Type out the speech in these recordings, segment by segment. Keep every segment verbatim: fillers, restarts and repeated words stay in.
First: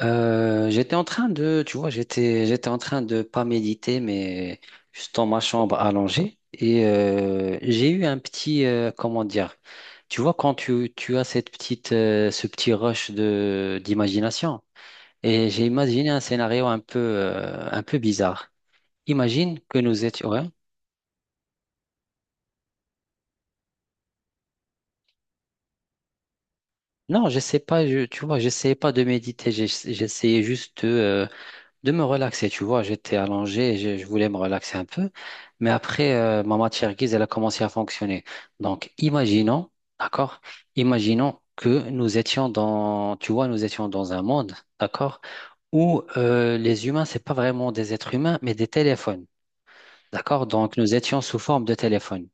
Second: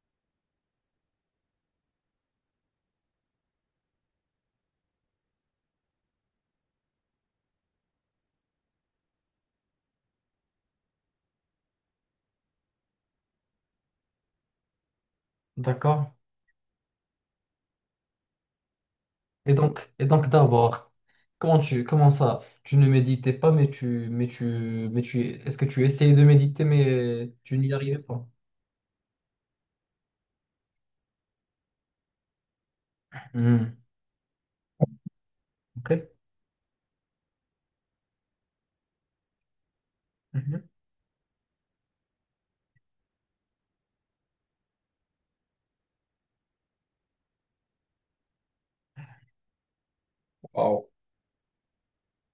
Euh, j'étais en train de, tu vois, j'étais, j'étais en train de pas méditer, mais juste dans ma chambre allongée. Et euh, j'ai eu un petit, euh, comment dire, tu vois, quand tu, tu as cette petite, euh, ce petit rush de, d'imagination, et j'ai imaginé D'accord. un scénario un peu, euh, un peu bizarre. Et Imagine que donc, nous et donc étions, ouais. d'abord, comment tu, comment ça, tu ne méditais pas, mais tu, mais tu, mais tu, est-ce que tu essayais de méditer, Non, mais je sais tu n'y pas, arrivais je, tu pas? vois, j'essayais pas de méditer, j'ess- j'essayais juste euh, de me relaxer, tu vois, j'étais Hmm. allongé, et je, je voulais me relaxer un peu, mais Ok. après, euh, ma matière grise, elle a commencé à fonctionner. Donc, imaginons, d'accord, Mhm. imaginons que nous étions dans, tu vois, nous étions dans un monde, d'accord, où euh, les humains, c'est pas vraiment des êtres humains, mais des téléphones, d'accord, donc Wow. nous étions sous forme de téléphone.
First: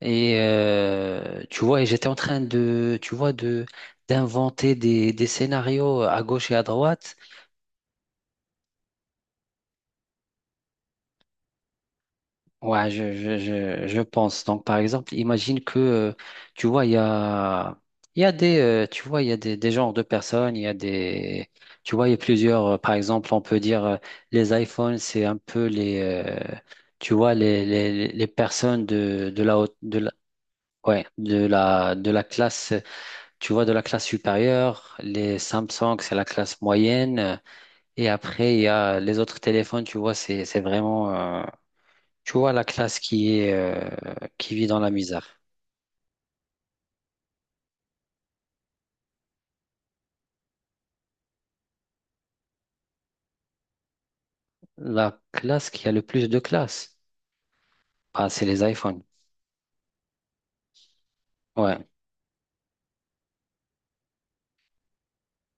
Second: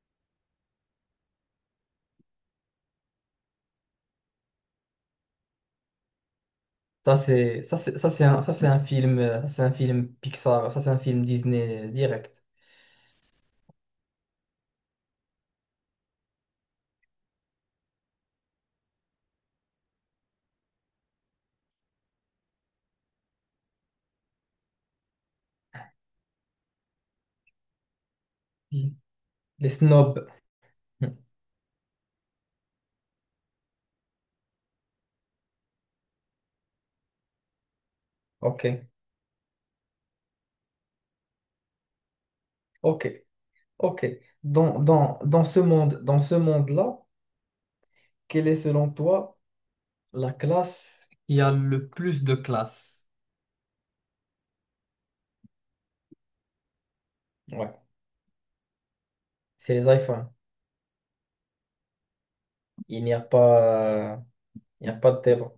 Et euh, tu vois, et j'étais en train de, tu vois, de d'inventer des, des scénarios à gauche et à droite. Ça c'est, ça c'est, ça c'est un, ça c'est un film, euh, ça c'est un film Pixar, ça c'est un film Disney direct. Ouais, je, je, je, je pense. Donc, par exemple, imagine que, euh, tu vois, il y a, il y a des, euh, tu vois, il y a des, des genres de personnes, il y a des, tu vois, il y a plusieurs, euh, par exemple, on peut dire, euh, les iPhones, c'est un peu les, euh, tu vois, les, les, les personnes Hmm. de, de la Les haute, de la, snobs. ouais, Hmm. de la, de la classe, tu vois, de la classe supérieure, les Samsung, c'est la classe moyenne, et après, il y Ok. a les autres téléphones, tu vois, c'est, c'est vraiment, euh, tu vois, la classe Ok. qui est, euh, Ok. qui vit Dans, dans la dans, misère. dans ce monde, dans ce monde-là, quelle est selon toi la classe qui a le plus de classe? La classe qui a le plus de classes, Ouais. bah, c'est les iPhones. C'est les iPhones. Ouais. Il n'y a pas, euh, il n'y a pas de débat.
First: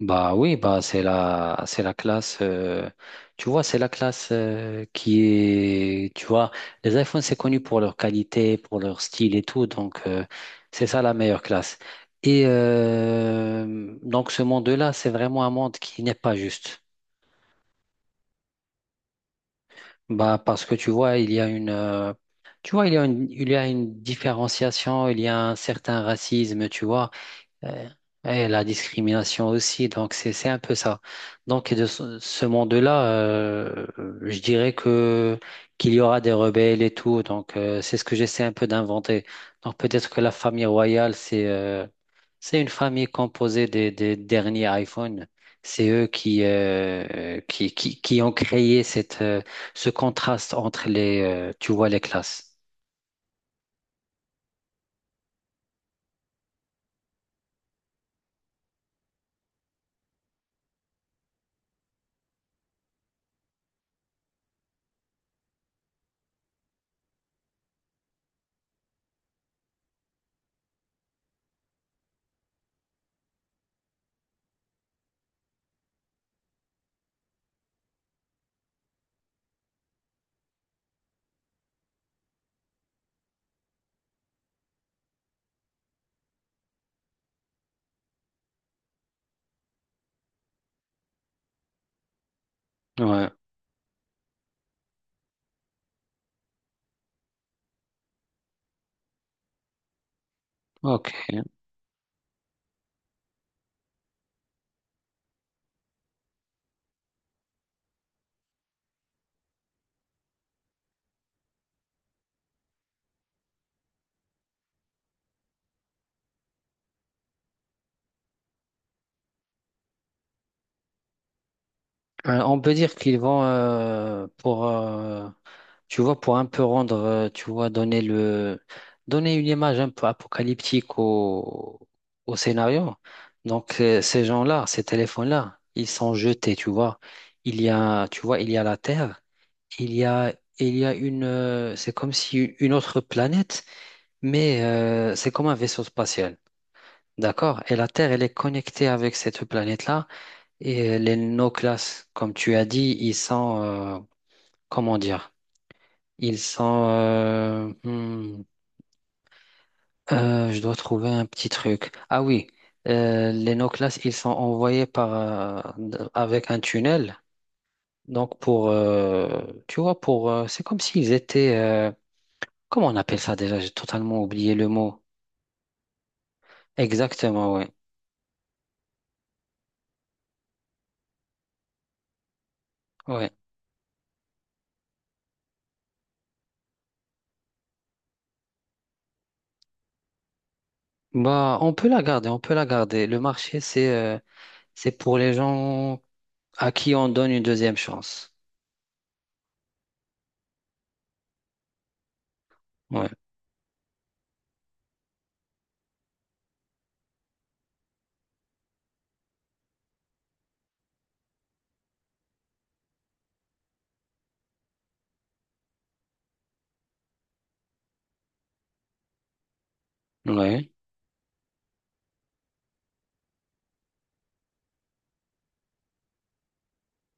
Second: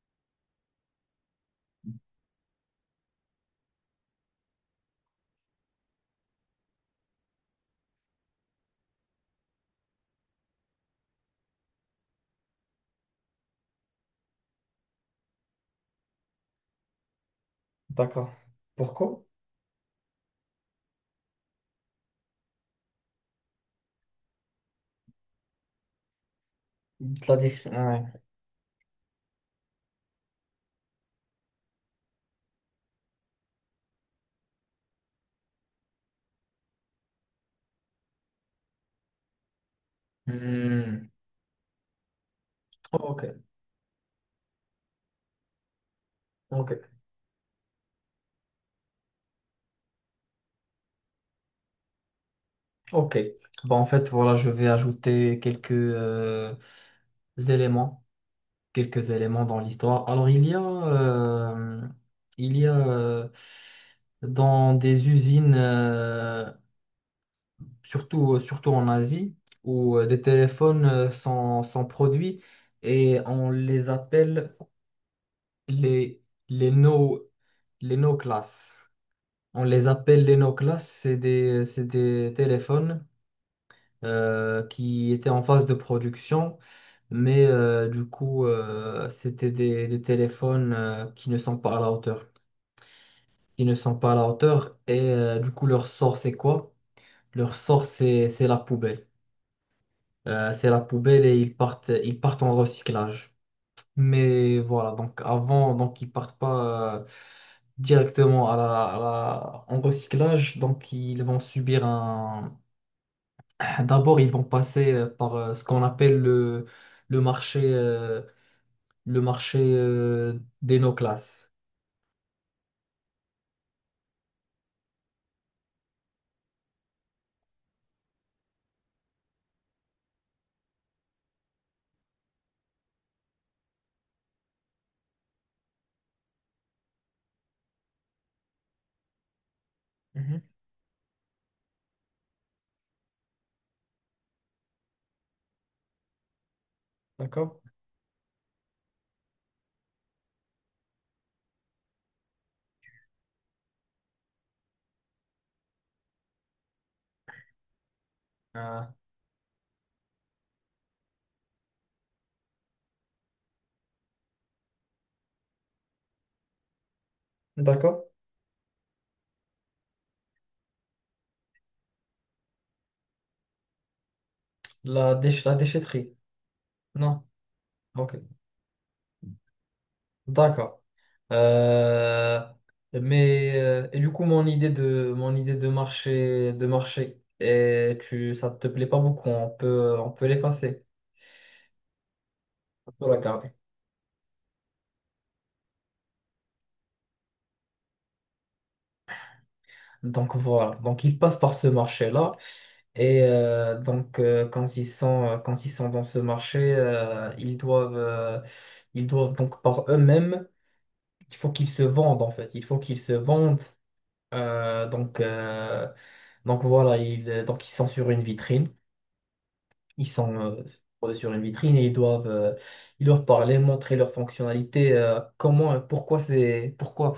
Bah oui, bah c'est la c'est la classe euh, tu vois, c'est la classe euh, qui est, tu vois, les iPhones c'est connu pour leur qualité, pour leur style et tout, donc euh, c'est ça la meilleure classe. Et euh, donc ce monde-là, c'est vraiment un monde qui n'est pas juste. D'accord. Pourquoi? Bah, parce que tu vois, il y a une, euh, tu vois, il y a une, il y a une différenciation, il y a un certain racisme, tu vois. De La dis- Euh, Ouais. Et la discrimination aussi, donc c'est c'est un peu ça. Donc de ce ce monde-là, euh, je dirais que qu'il y aura des rebelles et tout, donc euh, c'est ce que j'essaie un peu d'inventer. Donc peut-être que la famille Hmm. royale, c'est euh, c'est une famille Ok, composée des, des derniers iPhones. C'est eux qui, ok, euh, qui, qui, qui ont créé cette, euh, ce contraste entre les, euh, tu vois, les classes. ok. Bah, en fait, voilà, je vais ajouter quelques euh, éléments, quelques éléments dans l'histoire. Alors, il y a, euh, il y a euh, dans des usines, euh, surtout, surtout en Asie, où euh, des téléphones euh, sont, sont produits et on les appelle les, les no, les no class. On les appelle les no class. C'est des, c'est des téléphones euh, qui étaient en phase de production, mais euh, du coup, euh, c'était des, des téléphones euh, qui ne sont pas à la hauteur. Ouais, Qui ne sont pas à la hauteur, et euh, du coup, leur sort, c'est quoi? Leur sort, c'est c'est la poubelle. Euh, c'est la ok. poubelle et ils partent, ils partent en recyclage. Mais voilà, donc avant, donc ils partent pas euh, directement à la, à la- en recyclage, donc ils vont subir un... D'abord, ils vont passer euh, par euh, ce qu'on appelle le, le marché, euh, le marché euh, des no-classes. Euh, on peut dire qu'ils vont euh, pour euh, tu vois pour un peu rendre euh, tu vois donner le donner une image un peu apocalyptique au au scénario. Donc euh, ces gens-là, ces téléphones-là, ils sont jetés, tu vois. Il y a tu vois, il y a la Terre, il y a Mhm. il y a une euh, c'est comme si une autre planète, mais euh, c'est comme un vaisseau spatial. D'accord. D'accord? Et la Terre, elle est connectée avec cette planète-là. Et euh, les no class, comme tu as dit, ils sont, euh, comment dire, ils sont, euh, hmm, Euh, euh, je dois trouver un petit truc. Ah oui, euh, les no class, ils sont envoyés par, euh, d- avec un tunnel. D'accord. Donc pour, euh, tu vois, pour, euh, c'est comme s'ils étaient, euh, comment on appelle ça déjà? J'ai totalement oublié le mot. La déch- la déchetterie. Non. Exactement, ouais, Ok. D'accord. Euh, ouais. mais euh, et du coup, mon idée de mon idée de marché de marché et tu ça te plaît pas beaucoup, on peut on peut l'effacer, Bah, on peut la garder, on peut la on garder. peut la Le garder. marché, c'est, euh, c'est pour les gens à qui on donne une deuxième chance. Donc voilà. Donc ils passent par ce marché-là Ouais. et euh, donc euh, quand ils sont euh, quand ils sont dans ce marché, euh, ils doivent euh, ils doivent donc par eux-mêmes, il faut qu'ils se vendent en fait, il faut qu'ils se vendent. Euh, donc euh, donc voilà, ils donc ils sont sur une vitrine. Ils sont euh, Ouais, posés sur une vitrine et ils doivent, euh, ils doivent parler, montrer leurs fonctionnalités, euh, comment, euh, pourquoi c'est, pourquoi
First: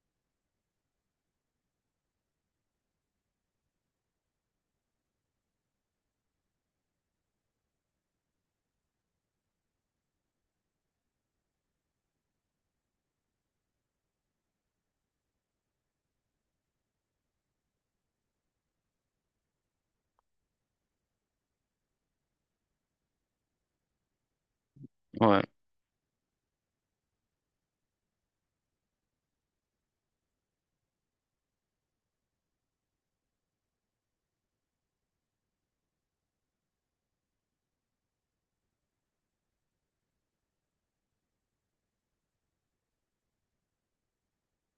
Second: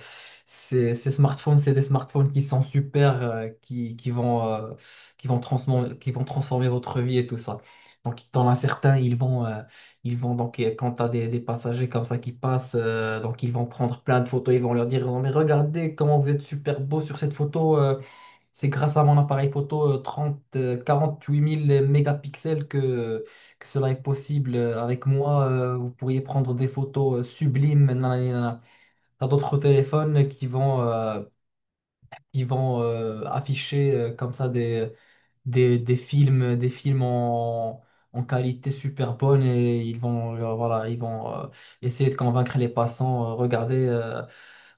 ces, ces smartphones, c'est des smartphones qui sont super, euh, qui, qui vont, euh, qui vont transformer, qui vont transformer votre vie et tout ça. Donc, dans as certains, ils vont, euh, ils vont donc, euh, quand tu as des, des passagers comme ça qui passent, euh, donc ils vont prendre plein de photos, ils vont leur dire, non, mais regardez comment vous êtes super beau sur cette photo, euh, c'est grâce à mon appareil photo euh, trente, euh, quarante-huit mille mégapixels que, que cela est possible. Euh, Avec ouais, moi, euh, vous pourriez prendre des photos euh, sublimes. Nanana, nanana. T'as d'autres téléphones qui vont, euh, qui vont euh, afficher euh, comme ça des, des, des films, des films en, en qualité super bonne et ils vont, euh, voilà, ils vont euh, essayer de convaincre les passants. Euh, regardez, euh,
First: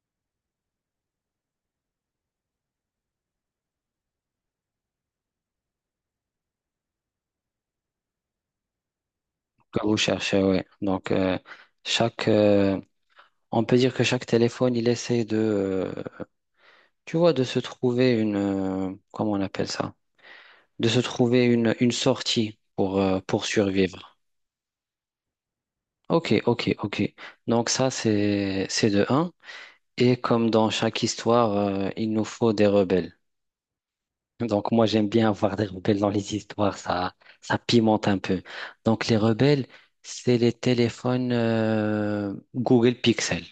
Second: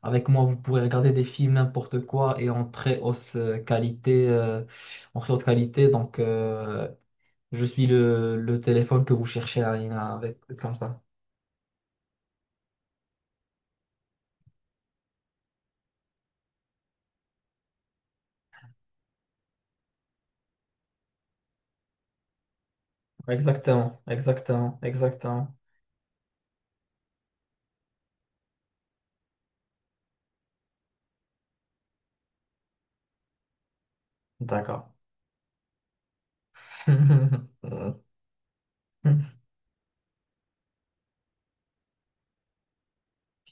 avec moi, vous pourrez regarder des films n'importe quoi et en très haute euh, qualité. euh, en très haute qualité. Donc, euh, je suis le, le téléphone que vous cherchez, que vous Alina, avec cherchez, ouais. comme ça. Donc, euh, chaque, euh, on peut dire que chaque téléphone, il essaie de, euh, tu vois, de se trouver une, euh, comment on appelle ça? De se trouver une, une sortie pour, euh, pour Exactement, survivre. exactement, exactement. Ok, ok, ok. Donc ça, c'est, c'est de un. Et comme dans chaque histoire, euh, il nous faut des rebelles. Donc D'accord. moi j'aime bien avoir des rebelles dans les histoires, ça ça pimente un peu. Donc les rebelles, c'est les téléphones euh, Google Pixel.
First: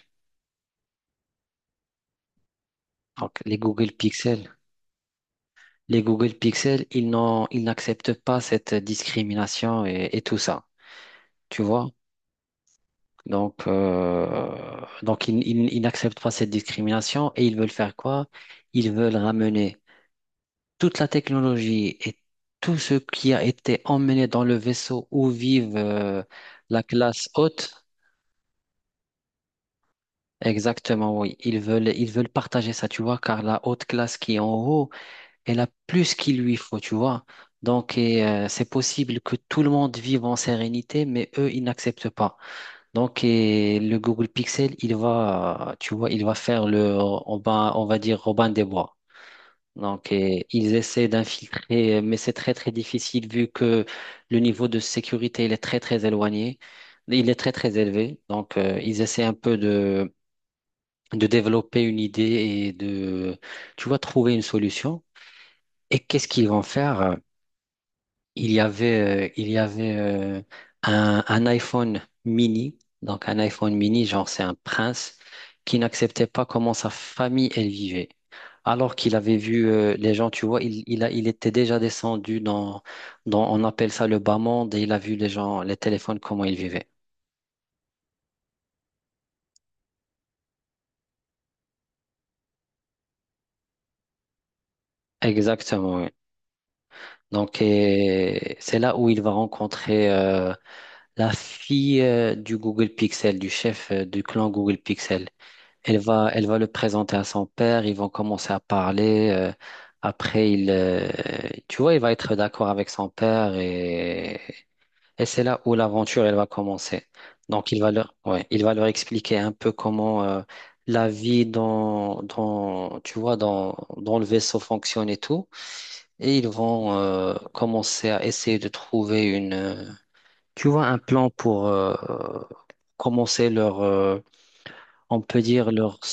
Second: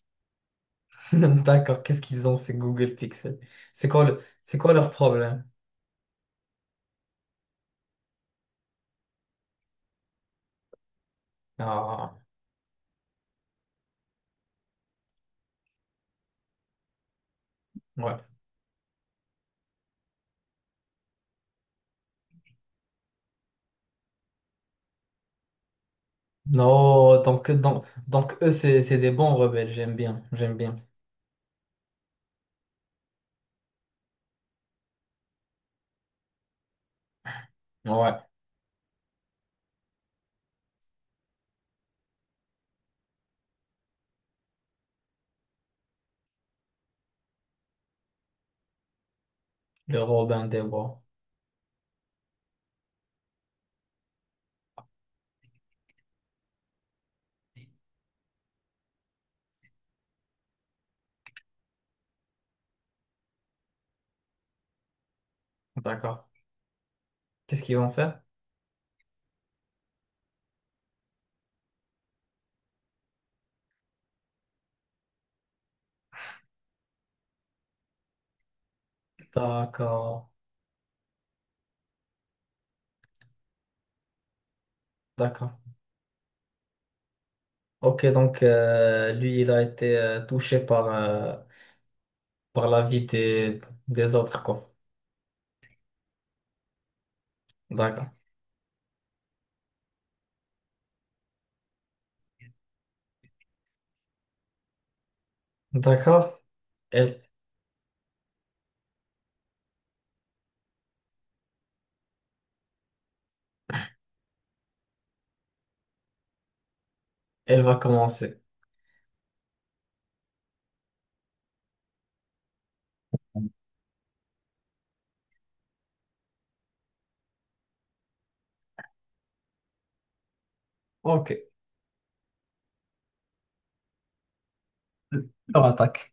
D'accord, qu'est-ce qu'ils ont, ces Google Pixel? Donc les C'est Google quoi le, Pixel, c'est quoi leur problème? les Google Pixel, ils n'ont ils n'acceptent pas cette discrimination et, et tout ça, tu vois? Ah, Donc euh, donc ils, ils, ils n'acceptent pas cette discrimination et ils veulent faire ouais. quoi? Ils veulent ramener toute la technologie et tout ce qui a été emmené dans le vaisseau où vivent euh, la Non, classe donc, haute, donc, donc eux, c'est c'est des bons rebelles, j'aime bien, j'aime bien. exactement, oui, ils veulent, ils veulent partager ça, tu vois, car la haute classe qui est en haut, elle a plus qu'il lui faut, tu vois. Donc, Ouais, et, euh, c'est possible que tout le monde vive en sérénité, mais eux, ils n'acceptent pas. Donc, et le Google Pixel, il va, tu vois, il va faire le, on va, on va dire Robin des Bois. le Donc, euh, Robin des ils Bois. essaient d'infiltrer, euh, mais c'est très, très difficile vu que le niveau de sécurité, il est très, très éloigné. Il est très, très élevé. Donc, euh, ils essaient un peu de, de développer une idée et de, tu vois, trouver une solution. Et D'accord. qu'est-ce qu'ils vont faire? Qu'est-ce qu'ils vont faire? Il y avait, euh, il y avait euh, un, un iPhone mini, donc un iPhone mini, genre c'est un prince, qui n'acceptait pas comment sa famille elle vivait. Alors qu'il avait vu euh, les D'accord, gens, tu vois, il, il a, il était déjà descendu dans, dans, on appelle ça le bas monde, et il a vu les d'accord. gens, les téléphones, comment ils vivaient. Ok, donc euh, lui, il a été euh, touché par, euh, par la vie des, des autres, quoi. Exactement, oui. Donc, D'accord. et c'est là où il va rencontrer euh, la fille euh, du Google Pixel, du chef euh, du clan Google Pixel. Elle va, D'accord. elle va le présenter Elle, à son père, ils vont commencer à parler. euh, après, il, euh, tu vois, il va être d'accord avec son père et, et c'est là où l'aventure, elle va commencer. elle Donc, va il va leur, commencer. ouais, il va leur expliquer un peu comment euh, la vie dans, dans, tu vois, dans, dans le vaisseau fonctionne et tout. Et ils vont euh, commencer à essayer de trouver une, euh, tu vois, un plan Ok. pour euh, commencer leur, euh, on Le- peut Leur dire leur attaque,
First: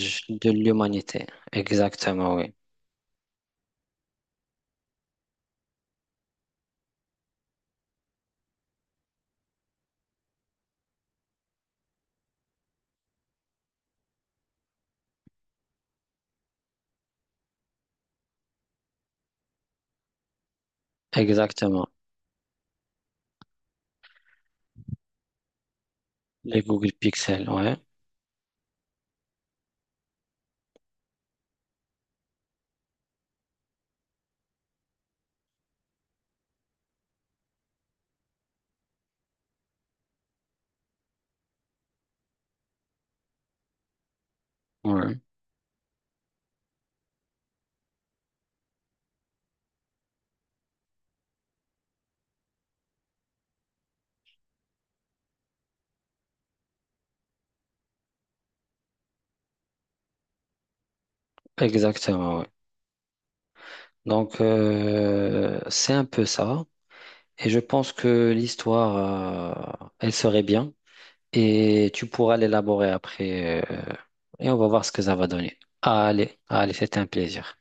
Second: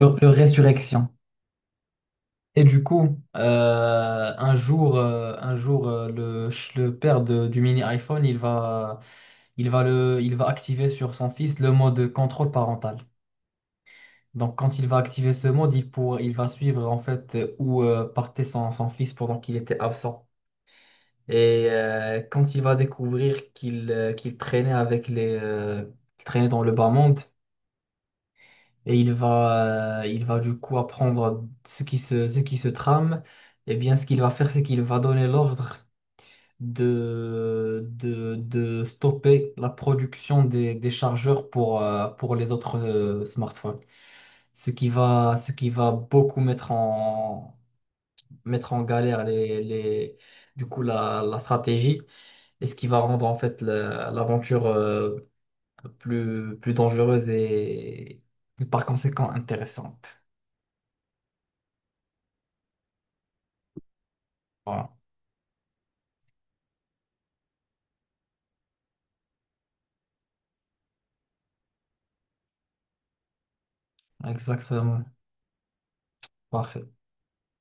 leur, leur de résurrection. l'humanité. Exactement, oui. Et du coup, euh, un jour, euh, un jour euh, le, ch- le père de- du mini iPhone, il va, il va, le, il va activer sur son fils le mode contrôle parental. Donc, quand il va activer ce mode, il, pour, il va suivre en fait euh, où euh, partait son, son fils pendant qu'il était absent. Et Exactement. euh, quand il va découvrir qu'il euh, qu'il traînait avec les, euh, qu'il traînait Les dans le bas Google monde, Pixel, ouais. et il va, euh, il va du coup apprendre ce qui se, ce qui se trame, et bien ce qu'il va faire, c'est qu'il va donner l'ordre de, de, de stopper la production des, des chargeurs pour, euh, pour les autres euh, smartphones. ce qui Ouais. va, ce qui va beaucoup mettre en, mettre en galère les, les, du coup, la, la stratégie et ce qui va rendre en fait la- l'aventure euh, plus, plus dangereuse et, et par conséquent intéressante. Exactement, oui. Donc, Voilà, euh, c'est un peu ça. Et je pense que l'histoire, euh, elle serait bien. Et tu pourras l'élaborer après euh, et on va voir ce que exactement. ça va donner. Allez, allez, Parfait. c'était un plaisir.